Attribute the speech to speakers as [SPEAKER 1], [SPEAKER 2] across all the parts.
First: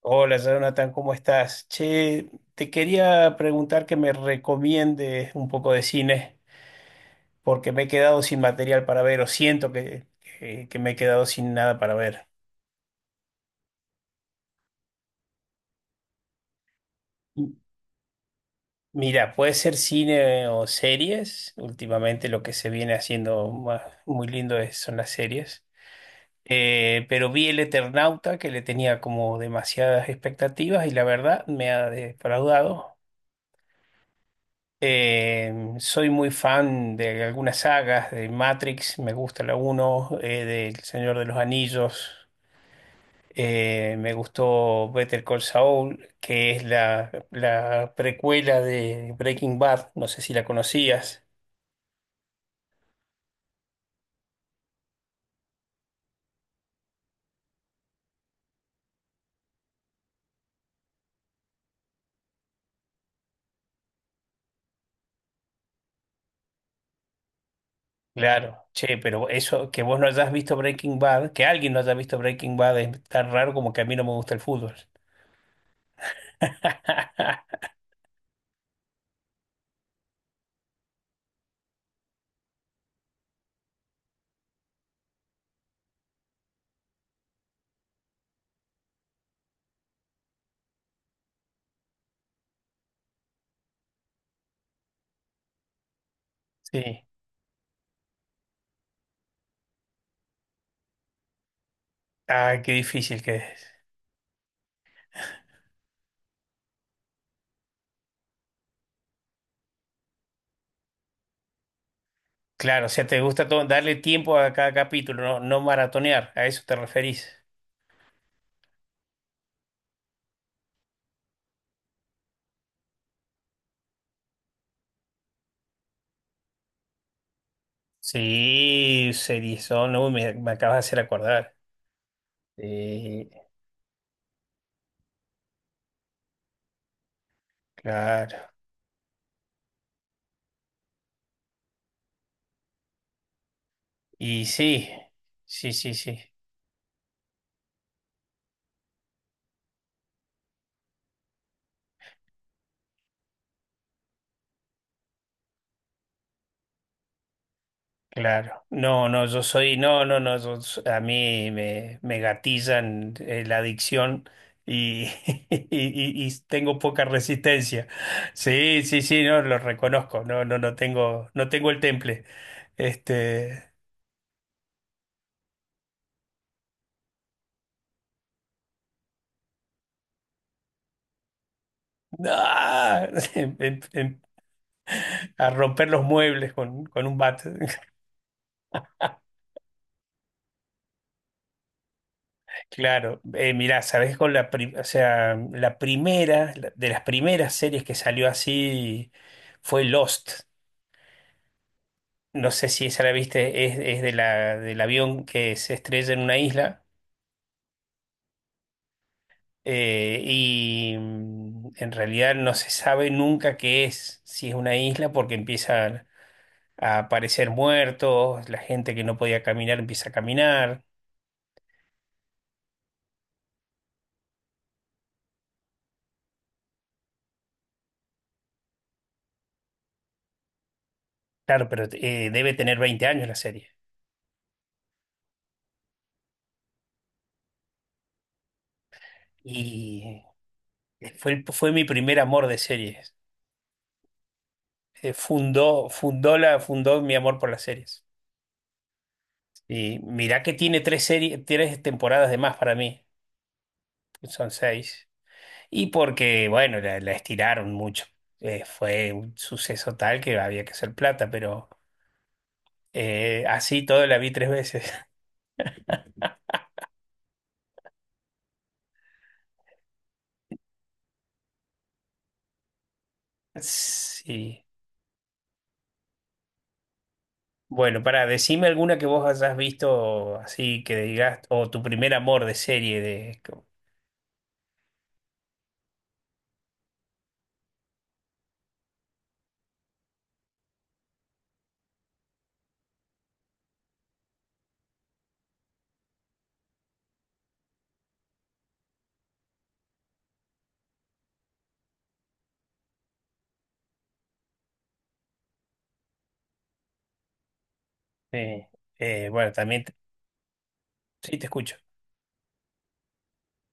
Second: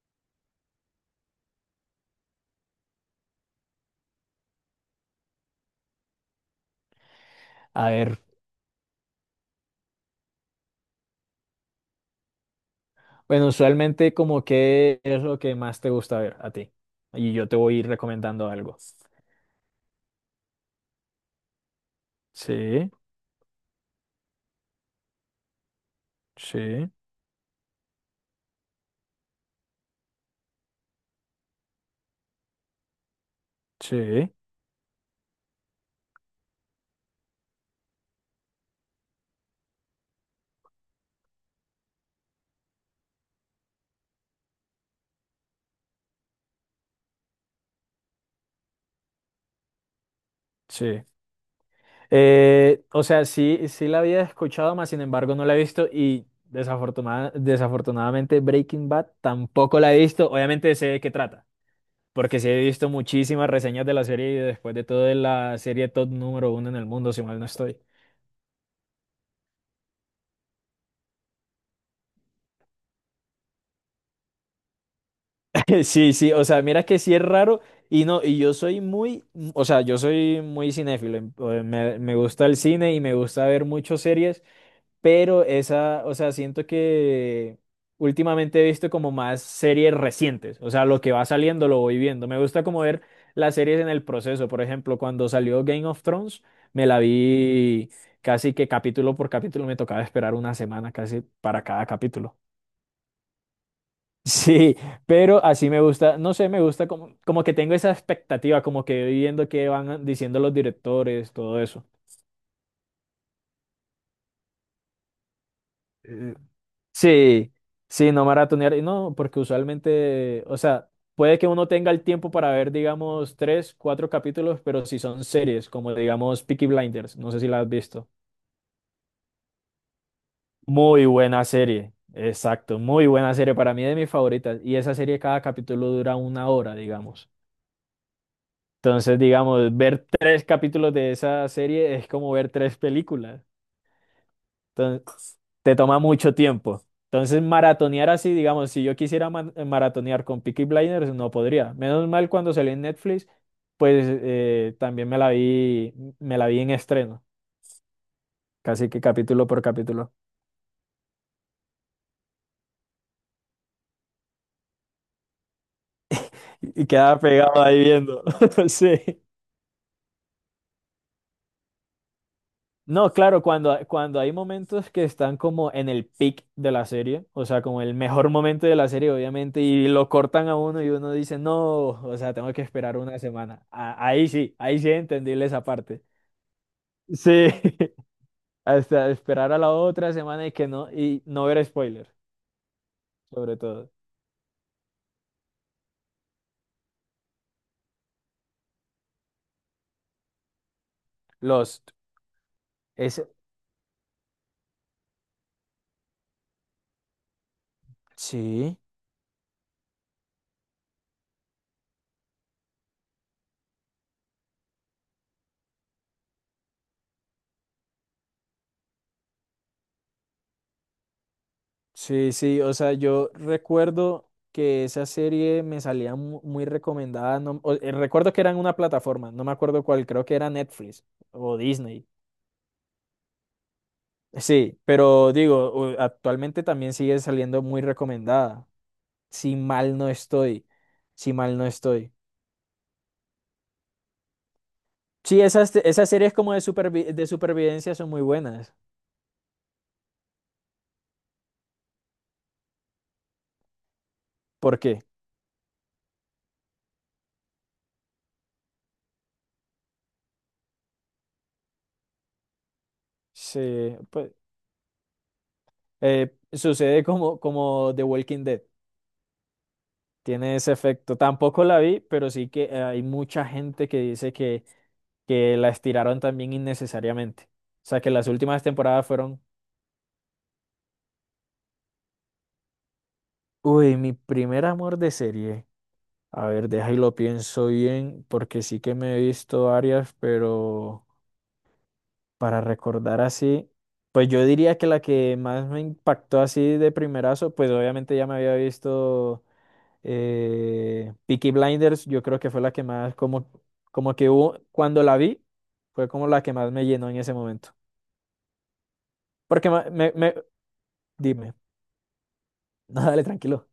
[SPEAKER 1] Hola, Jonathan, ¿cómo estás? Che, te quería preguntar que me recomiendes un poco de cine, porque me he
[SPEAKER 2] A ver,
[SPEAKER 1] quedado sin material para ver, o siento que, que me he quedado sin nada para ver.
[SPEAKER 2] bueno, usualmente como qué es lo que más te gusta ver a ti. Y yo
[SPEAKER 1] M-
[SPEAKER 2] te voy a ir recomendando algo.
[SPEAKER 1] Mira, puede ser cine o series. Últimamente lo que se
[SPEAKER 2] Sí,
[SPEAKER 1] viene haciendo más, muy lindo son las series.
[SPEAKER 2] sí,
[SPEAKER 1] Pero vi El Eternauta, que le tenía como demasiadas expectativas y la verdad me ha defraudado.
[SPEAKER 2] sí,
[SPEAKER 1] Soy muy fan de algunas sagas, de Matrix, me gusta la uno del Señor de los Anillos, me gustó Better Call Saul, que es la precuela de Breaking Bad, no sé si la
[SPEAKER 2] sí.
[SPEAKER 1] conocías.
[SPEAKER 2] O sea, sí, sí la había escuchado, más sin embargo no la he visto y desafortunadamente Breaking Bad tampoco la he visto. Obviamente sé de qué trata, porque sí he visto muchísimas reseñas de la serie y después de todo es la serie top número uno en el mundo, si mal no estoy.
[SPEAKER 1] Claro. Claro, che, pero eso, que vos no hayas visto Breaking Bad, que alguien no haya visto Breaking Bad es tan raro como que a mí no me gusta el fútbol.
[SPEAKER 2] Sí, sí, o sea, mira que sí es raro y no, y yo soy muy, o sea, yo soy muy cinéfilo, me gusta el cine y me gusta ver muchas series, pero esa, o sea, siento que últimamente he visto como más series recientes, o sea, lo que va saliendo lo voy viendo, me gusta como ver las series en el proceso, por ejemplo, cuando salió Game of Thrones, me la
[SPEAKER 1] Sí,
[SPEAKER 2] vi casi que capítulo por capítulo, me tocaba esperar una semana casi para cada capítulo.
[SPEAKER 1] ah, qué difícil que es.
[SPEAKER 2] Sí, pero así me gusta, no sé, me gusta como, como que tengo esa expectativa, como que viendo qué van diciendo los directores, todo eso.
[SPEAKER 1] Claro, o sea, te gusta darle tiempo a cada capítulo, no, no maratonear,
[SPEAKER 2] Eh,
[SPEAKER 1] a eso te referís.
[SPEAKER 2] Sí, sí, no maratonear, y no, porque usualmente, o sea, puede que uno tenga el tiempo para ver, digamos, tres, cuatro capítulos, pero si son series, como digamos Peaky Blinders, no sé si la has visto.
[SPEAKER 1] Sí, Seriezón, uy, me acabas de hacer
[SPEAKER 2] Muy buena
[SPEAKER 1] acordar.
[SPEAKER 2] serie, exacto, muy
[SPEAKER 1] Sí,
[SPEAKER 2] buena serie, para mí de mis favoritas, y esa serie cada capítulo dura una hora, digamos.
[SPEAKER 1] claro.
[SPEAKER 2] Entonces, digamos, ver tres capítulos de esa serie es como ver tres películas.
[SPEAKER 1] Y sí,
[SPEAKER 2] Entonces,
[SPEAKER 1] sí,
[SPEAKER 2] te
[SPEAKER 1] sí,
[SPEAKER 2] toma
[SPEAKER 1] sí,
[SPEAKER 2] mucho tiempo. Entonces, maratonear así, digamos, si yo quisiera maratonear con Peaky Blinders, no podría. Menos mal cuando salió en Netflix, pues también me la vi en estreno,
[SPEAKER 1] claro.
[SPEAKER 2] casi que
[SPEAKER 1] No, no, yo
[SPEAKER 2] capítulo por
[SPEAKER 1] soy, no,
[SPEAKER 2] capítulo.
[SPEAKER 1] no, no, a mí me gatillan la adicción y, y tengo
[SPEAKER 2] Y
[SPEAKER 1] poca
[SPEAKER 2] quedaba pegado ahí
[SPEAKER 1] resistencia.
[SPEAKER 2] viendo.
[SPEAKER 1] Sí, sí,
[SPEAKER 2] Sí.
[SPEAKER 1] sí, no, lo reconozco, no, no, no tengo, no tengo el temple.
[SPEAKER 2] No, claro,
[SPEAKER 1] Este.
[SPEAKER 2] cuando hay momentos que están como en el peak de la serie, o sea, como el mejor momento de la serie, obviamente, y lo cortan a uno y uno dice, no, o sea, tengo que esperar
[SPEAKER 1] Ah,
[SPEAKER 2] una
[SPEAKER 1] en-
[SPEAKER 2] semana.
[SPEAKER 1] en- en-
[SPEAKER 2] Ahí sí, ahí sí es entendible
[SPEAKER 1] a
[SPEAKER 2] esa
[SPEAKER 1] romper
[SPEAKER 2] parte.
[SPEAKER 1] los muebles con un
[SPEAKER 2] Sí,
[SPEAKER 1] bate.
[SPEAKER 2] hasta esperar a la otra semana y que no, y no ver spoilers,
[SPEAKER 1] Claro,
[SPEAKER 2] sobre
[SPEAKER 1] mirá,
[SPEAKER 2] todo.
[SPEAKER 1] sabes o sea, la primera, de las primeras series que salió así fue Lost.
[SPEAKER 2] Lost.
[SPEAKER 1] No sé si esa la
[SPEAKER 2] Es,
[SPEAKER 1] viste, es de la, del avión que se estrella en una isla
[SPEAKER 2] sí.
[SPEAKER 1] y en realidad no se sabe nunca qué es, si es una isla, porque empiezan a aparecer muertos, la gente que no podía caminar empieza a caminar.
[SPEAKER 2] Sí, sí, o sea, yo recuerdo que esa serie me salía muy recomendada. No, o- Recuerdo que era en una plataforma, no me acuerdo cuál, creo que era Netflix o
[SPEAKER 1] Claro, pero
[SPEAKER 2] Disney.
[SPEAKER 1] debe tener 20 años la serie.
[SPEAKER 2] Sí, pero digo, actualmente también sigue saliendo muy recomendada. Si mal no
[SPEAKER 1] Y
[SPEAKER 2] estoy, si mal no
[SPEAKER 1] fue mi
[SPEAKER 2] estoy.
[SPEAKER 1] primer amor de series.
[SPEAKER 2] Sí,
[SPEAKER 1] Fundó,
[SPEAKER 2] esas series como
[SPEAKER 1] fundó mi
[SPEAKER 2] de
[SPEAKER 1] amor por las
[SPEAKER 2] supervivencia
[SPEAKER 1] series.
[SPEAKER 2] son muy buenas.
[SPEAKER 1] Y mirá que tiene tres series, tres temporadas de más para mí. Son
[SPEAKER 2] ¿Por qué?
[SPEAKER 1] seis. Porque, bueno, la estiraron mucho. Fue un suceso tal que había que hacer plata, pero así
[SPEAKER 2] Sí,
[SPEAKER 1] todo la vi
[SPEAKER 2] pues
[SPEAKER 1] tres veces.
[SPEAKER 2] sucede como, como The Walking Dead. Tiene ese efecto. Tampoco la vi, pero sí que hay mucha gente que dice
[SPEAKER 1] Sí.
[SPEAKER 2] que la estiraron también innecesariamente. O sea,
[SPEAKER 1] Bueno,
[SPEAKER 2] que
[SPEAKER 1] para
[SPEAKER 2] las últimas
[SPEAKER 1] decime alguna que
[SPEAKER 2] temporadas
[SPEAKER 1] vos
[SPEAKER 2] fueron,
[SPEAKER 1] hayas visto así que digas, o tu primer amor de serie de.
[SPEAKER 2] uy, mi primer amor de serie. A ver, deja y lo pienso bien, porque sí que me he visto varias, pero para recordar así, pues yo diría que la que más me impactó así de primerazo, pues obviamente ya me había visto. Peaky Blinders, yo creo que fue la que más, como, como que hubo, cuando la vi, fue como la que más me llenó en ese momento.
[SPEAKER 1] Sí. Bueno,
[SPEAKER 2] Porque
[SPEAKER 1] también, sí, te
[SPEAKER 2] dime,
[SPEAKER 1] escucho.
[SPEAKER 2] no, dale, tranquilo.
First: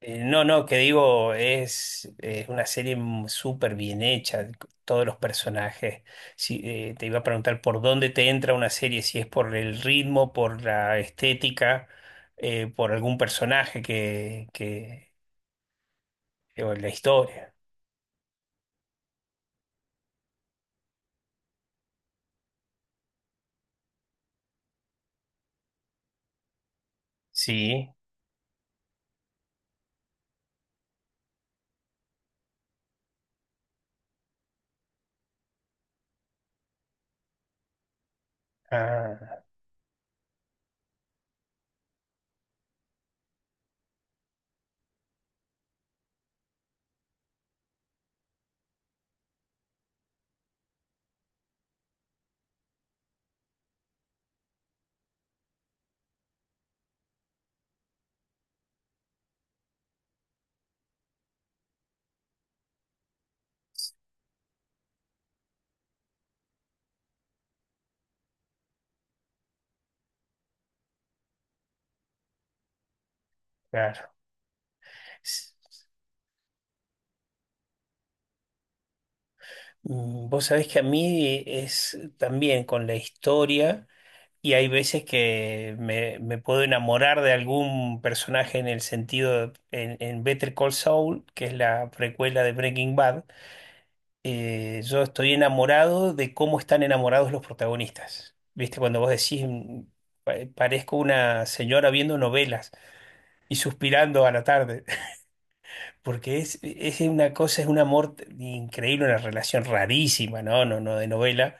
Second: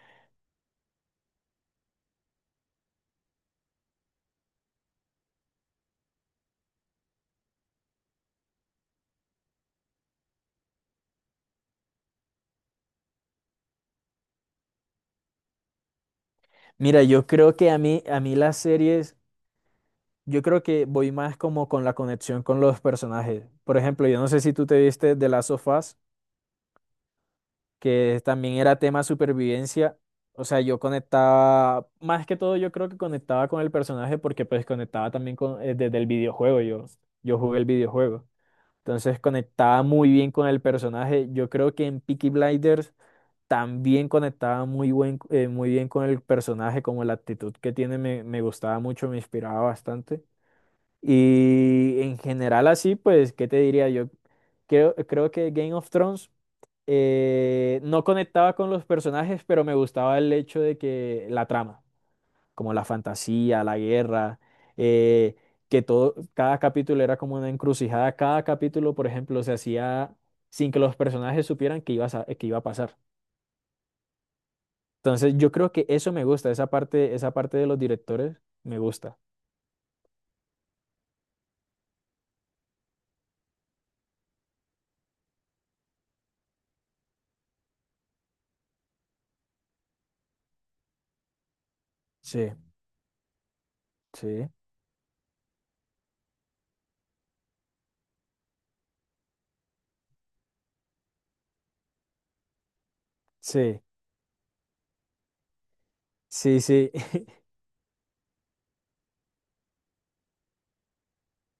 [SPEAKER 1] No, no, que digo, es una serie súper bien hecha, todos los personajes. Si te iba a preguntar por dónde te entra una serie, si es por el ritmo, por la estética, por algún personaje o la
[SPEAKER 2] Mira, yo
[SPEAKER 1] historia.
[SPEAKER 2] creo que a mí las series, yo creo que voy más como con la conexión con los personajes. Por ejemplo, yo no sé si tú te viste de las Last of Us,
[SPEAKER 1] Sí,
[SPEAKER 2] que también era tema supervivencia. O sea, yo conectaba, más que todo yo creo que conectaba con el personaje porque pues conectaba también con, desde el videojuego, yo jugué el videojuego. Entonces
[SPEAKER 1] ah,
[SPEAKER 2] conectaba muy bien con el personaje. Yo creo que en Peaky Blinders también conectaba muy bien con el personaje, como la actitud que tiene me gustaba mucho, me inspiraba bastante. Y en general así, pues, ¿qué te diría yo? Creo que Game of Thrones no conectaba con los personajes, pero me gustaba el hecho de que la trama, como la fantasía, la guerra, eh, que todo, cada capítulo era como una encrucijada, cada capítulo, por ejemplo, se hacía sin que los personajes supieran que iba a, que iba a pasar.
[SPEAKER 1] claro.
[SPEAKER 2] Entonces, yo
[SPEAKER 1] S-
[SPEAKER 2] creo que eso me gusta, esa parte de los directores me gusta.
[SPEAKER 1] Vos sabés que a mí es también con la historia. Y hay veces que me puedo enamorar de algún personaje en el sentido, en Better Call Saul, que es la precuela de
[SPEAKER 2] Sí,
[SPEAKER 1] Breaking Bad,
[SPEAKER 2] sí,
[SPEAKER 1] yo estoy enamorado de cómo están enamorados los protagonistas. ¿Viste? Cuando vos decís, parezco una señora viendo novelas y
[SPEAKER 2] sí,
[SPEAKER 1] suspirando a la tarde, porque
[SPEAKER 2] sí, sí.
[SPEAKER 1] es una cosa, es un amor increíble, una relación rarísima, ¿no? No, no de novela,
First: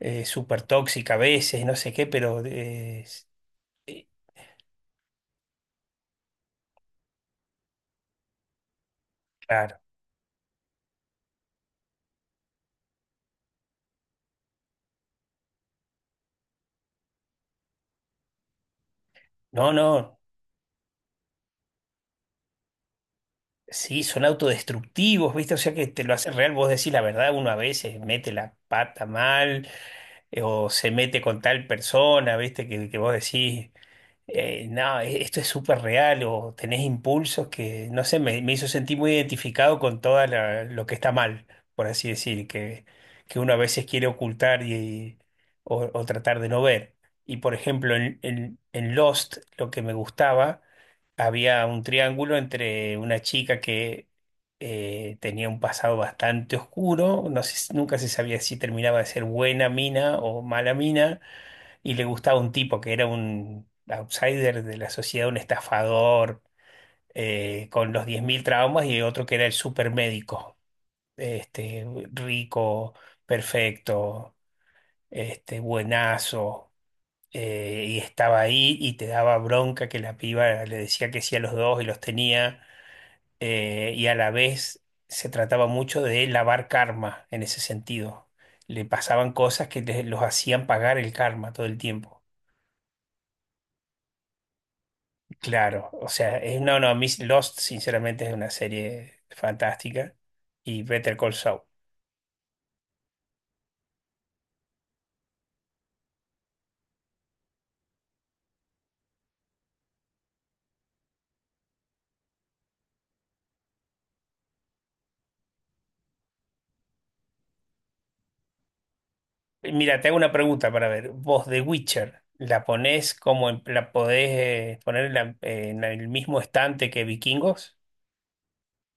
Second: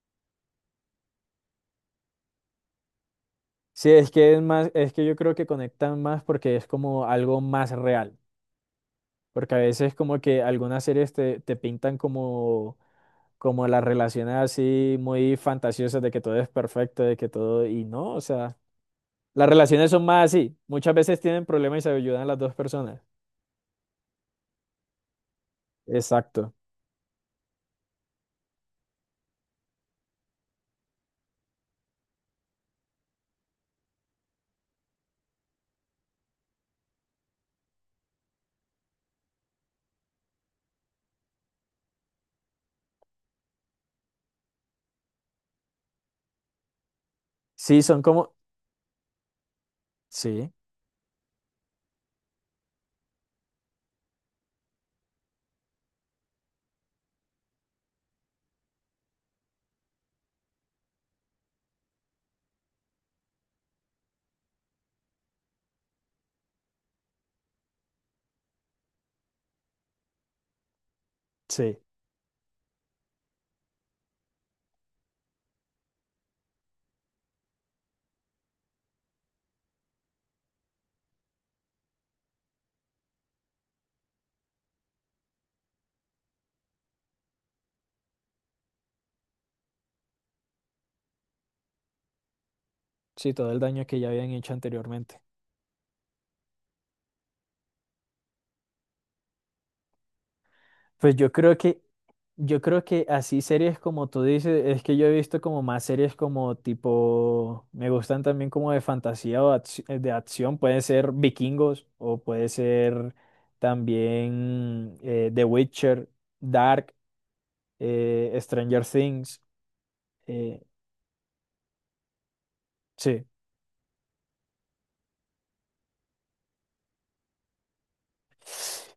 [SPEAKER 1] súper tóxica a veces, no sé qué, pero
[SPEAKER 2] Sí,
[SPEAKER 1] eh,
[SPEAKER 2] es que es más, es que yo creo que conectan más porque es como algo más real. Porque a
[SPEAKER 1] claro.
[SPEAKER 2] veces como que algunas series te, te pintan como, como las relaciones así muy fantasiosas de que todo es perfecto, de que todo, y no, o sea, las
[SPEAKER 1] No,
[SPEAKER 2] relaciones son
[SPEAKER 1] no,
[SPEAKER 2] más así. Muchas veces tienen problemas y se ayudan las dos personas.
[SPEAKER 1] sí, son autodestructivos, ¿viste? O sea que te lo hace real,
[SPEAKER 2] Exacto.
[SPEAKER 1] vos decís la verdad, uno a veces mete la pata mal o se mete con tal persona, ¿viste? Que vos decís, no, esto es súper real o tenés impulsos que, no sé, me hizo sentir muy identificado con todo lo que está mal, por así decir, que uno a veces quiere ocultar y, o tratar de no ver. Y por
[SPEAKER 2] Sí,
[SPEAKER 1] ejemplo,
[SPEAKER 2] son como,
[SPEAKER 1] en Lost, lo que me
[SPEAKER 2] sí,
[SPEAKER 1] gustaba había un triángulo entre una chica que tenía un pasado bastante oscuro, nunca se sabía si terminaba de ser buena mina o mala mina, y le gustaba un tipo que era un outsider de la sociedad, un estafador con los 10.000 traumas, y otro que era el supermédico,
[SPEAKER 2] sí,
[SPEAKER 1] este, rico, perfecto, este, buenazo, y estaba ahí y te daba bronca que la piba le decía que sí a los dos y los tenía y a la vez se trataba mucho de lavar karma en ese sentido. Le pasaban cosas que los hacían pagar el karma todo el tiempo.
[SPEAKER 2] sí, todo el daño que ya habían hecho anteriormente.
[SPEAKER 1] Claro, o sea, no, no, a mí Lost sinceramente es una serie fantástica y
[SPEAKER 2] Pues
[SPEAKER 1] Better Call Saul.
[SPEAKER 2] yo creo que así series como tú dices, es que yo he visto como más series como tipo, me gustan también como de fantasía o de acción, puede ser Vikingos o puede ser también The Witcher, Dark, Stranger Things,
[SPEAKER 1] Mira, te hago una
[SPEAKER 2] eh,
[SPEAKER 1] pregunta para ver. Vos, The Witcher, ¿la ponés
[SPEAKER 2] sí.
[SPEAKER 1] como la podés poner en, en el mismo estante que Vikingos?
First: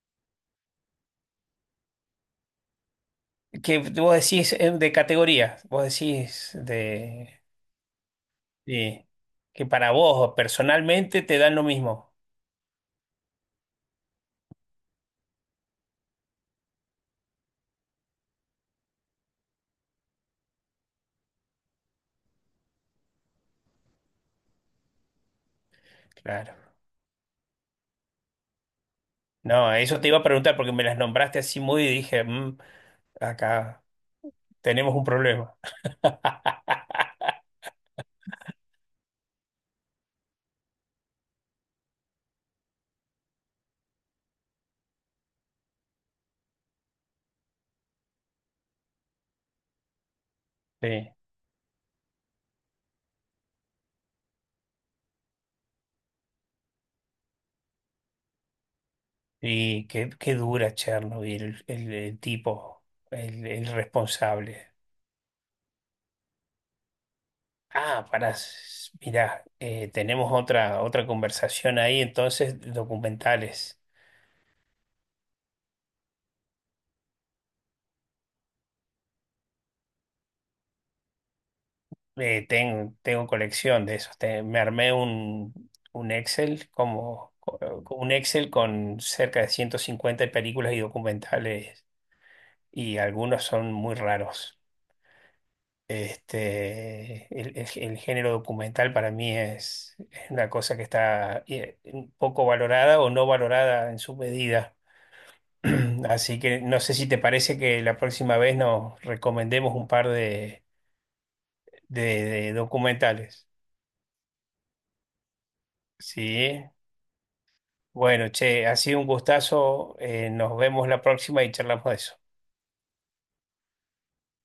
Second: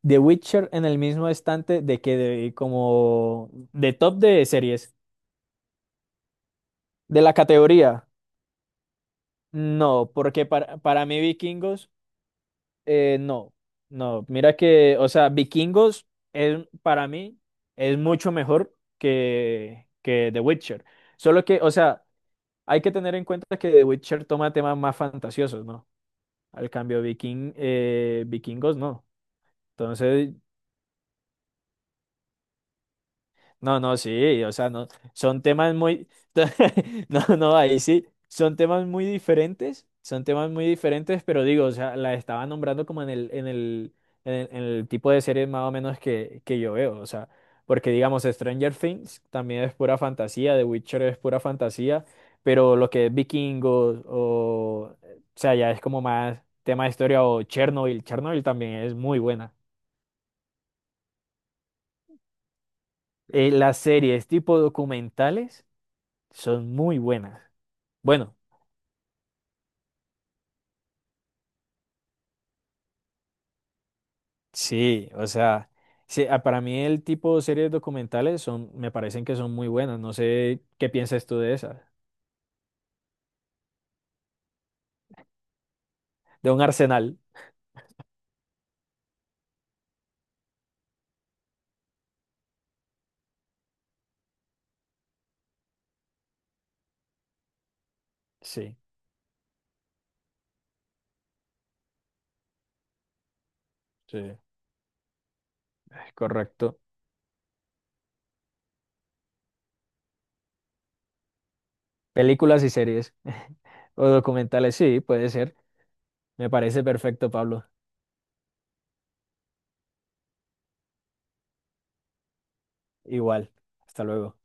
[SPEAKER 2] The Witcher en el mismo estante de como
[SPEAKER 1] Que
[SPEAKER 2] de
[SPEAKER 1] vos
[SPEAKER 2] top de
[SPEAKER 1] decís de
[SPEAKER 2] series,
[SPEAKER 1] categoría, vos decís
[SPEAKER 2] de
[SPEAKER 1] de...
[SPEAKER 2] la categoría.
[SPEAKER 1] Sí, que para
[SPEAKER 2] No,
[SPEAKER 1] vos
[SPEAKER 2] porque para mí
[SPEAKER 1] personalmente te dan lo
[SPEAKER 2] Vikingos...
[SPEAKER 1] mismo.
[SPEAKER 2] No, no, mira que, o sea, Vikingos es, para mí es mucho mejor que The Witcher. Solo que, o sea, hay que tener en cuenta que The Witcher toma temas más fantasiosos, ¿no?
[SPEAKER 1] Claro.
[SPEAKER 2] Al cambio, Vikingos no.
[SPEAKER 1] No, eso te iba a
[SPEAKER 2] Entonces,
[SPEAKER 1] preguntar porque me las nombraste así muy y dije, "Mm,
[SPEAKER 2] no,
[SPEAKER 1] acá
[SPEAKER 2] no, sí, o sea, no,
[SPEAKER 1] tenemos un
[SPEAKER 2] son
[SPEAKER 1] problema".
[SPEAKER 2] temas muy, no, no, ahí sí, son temas muy diferentes, son temas muy diferentes, pero digo, o sea, la estaba nombrando como en el tipo de series más o menos que yo veo, o sea, porque digamos, Stranger Things también es pura fantasía, The
[SPEAKER 1] Sí.
[SPEAKER 2] Witcher es pura fantasía, pero lo que es Vikingos o sea, ya es como más tema de historia o Chernobyl, Chernobyl también es muy buena.
[SPEAKER 1] Y qué dura Chernobyl, el tipo, el
[SPEAKER 2] Las series tipo
[SPEAKER 1] responsable.
[SPEAKER 2] documentales. Son muy buenas.
[SPEAKER 1] Ah, pará,
[SPEAKER 2] Bueno,
[SPEAKER 1] mirá, tenemos otra, otra conversación ahí, entonces, documentales.
[SPEAKER 2] sí, o sea, sí, ah, para mí el tipo de series documentales son, me parecen que son muy buenas. No sé qué piensas tú de esas.
[SPEAKER 1] Tengo colección de esos. Me armé un
[SPEAKER 2] De un
[SPEAKER 1] Excel
[SPEAKER 2] Arsenal.
[SPEAKER 1] un Excel con cerca de 150 películas y documentales y algunos son muy raros. Este, el género
[SPEAKER 2] Sí,
[SPEAKER 1] documental para mí es una cosa que está un poco valorada o no valorada en su
[SPEAKER 2] sí,
[SPEAKER 1] medida. Así que no
[SPEAKER 2] correcto.
[SPEAKER 1] sé si te parece que la próxima vez nos recomendemos un par de, de
[SPEAKER 2] Películas y series
[SPEAKER 1] documentales.
[SPEAKER 2] o documentales, sí, puede ser. Me
[SPEAKER 1] Sí.
[SPEAKER 2] parece perfecto, Pablo.
[SPEAKER 1] Bueno, che, ha sido un gustazo. Nos vemos la próxima y charlamos de eso.
[SPEAKER 2] Igual. Hasta luego.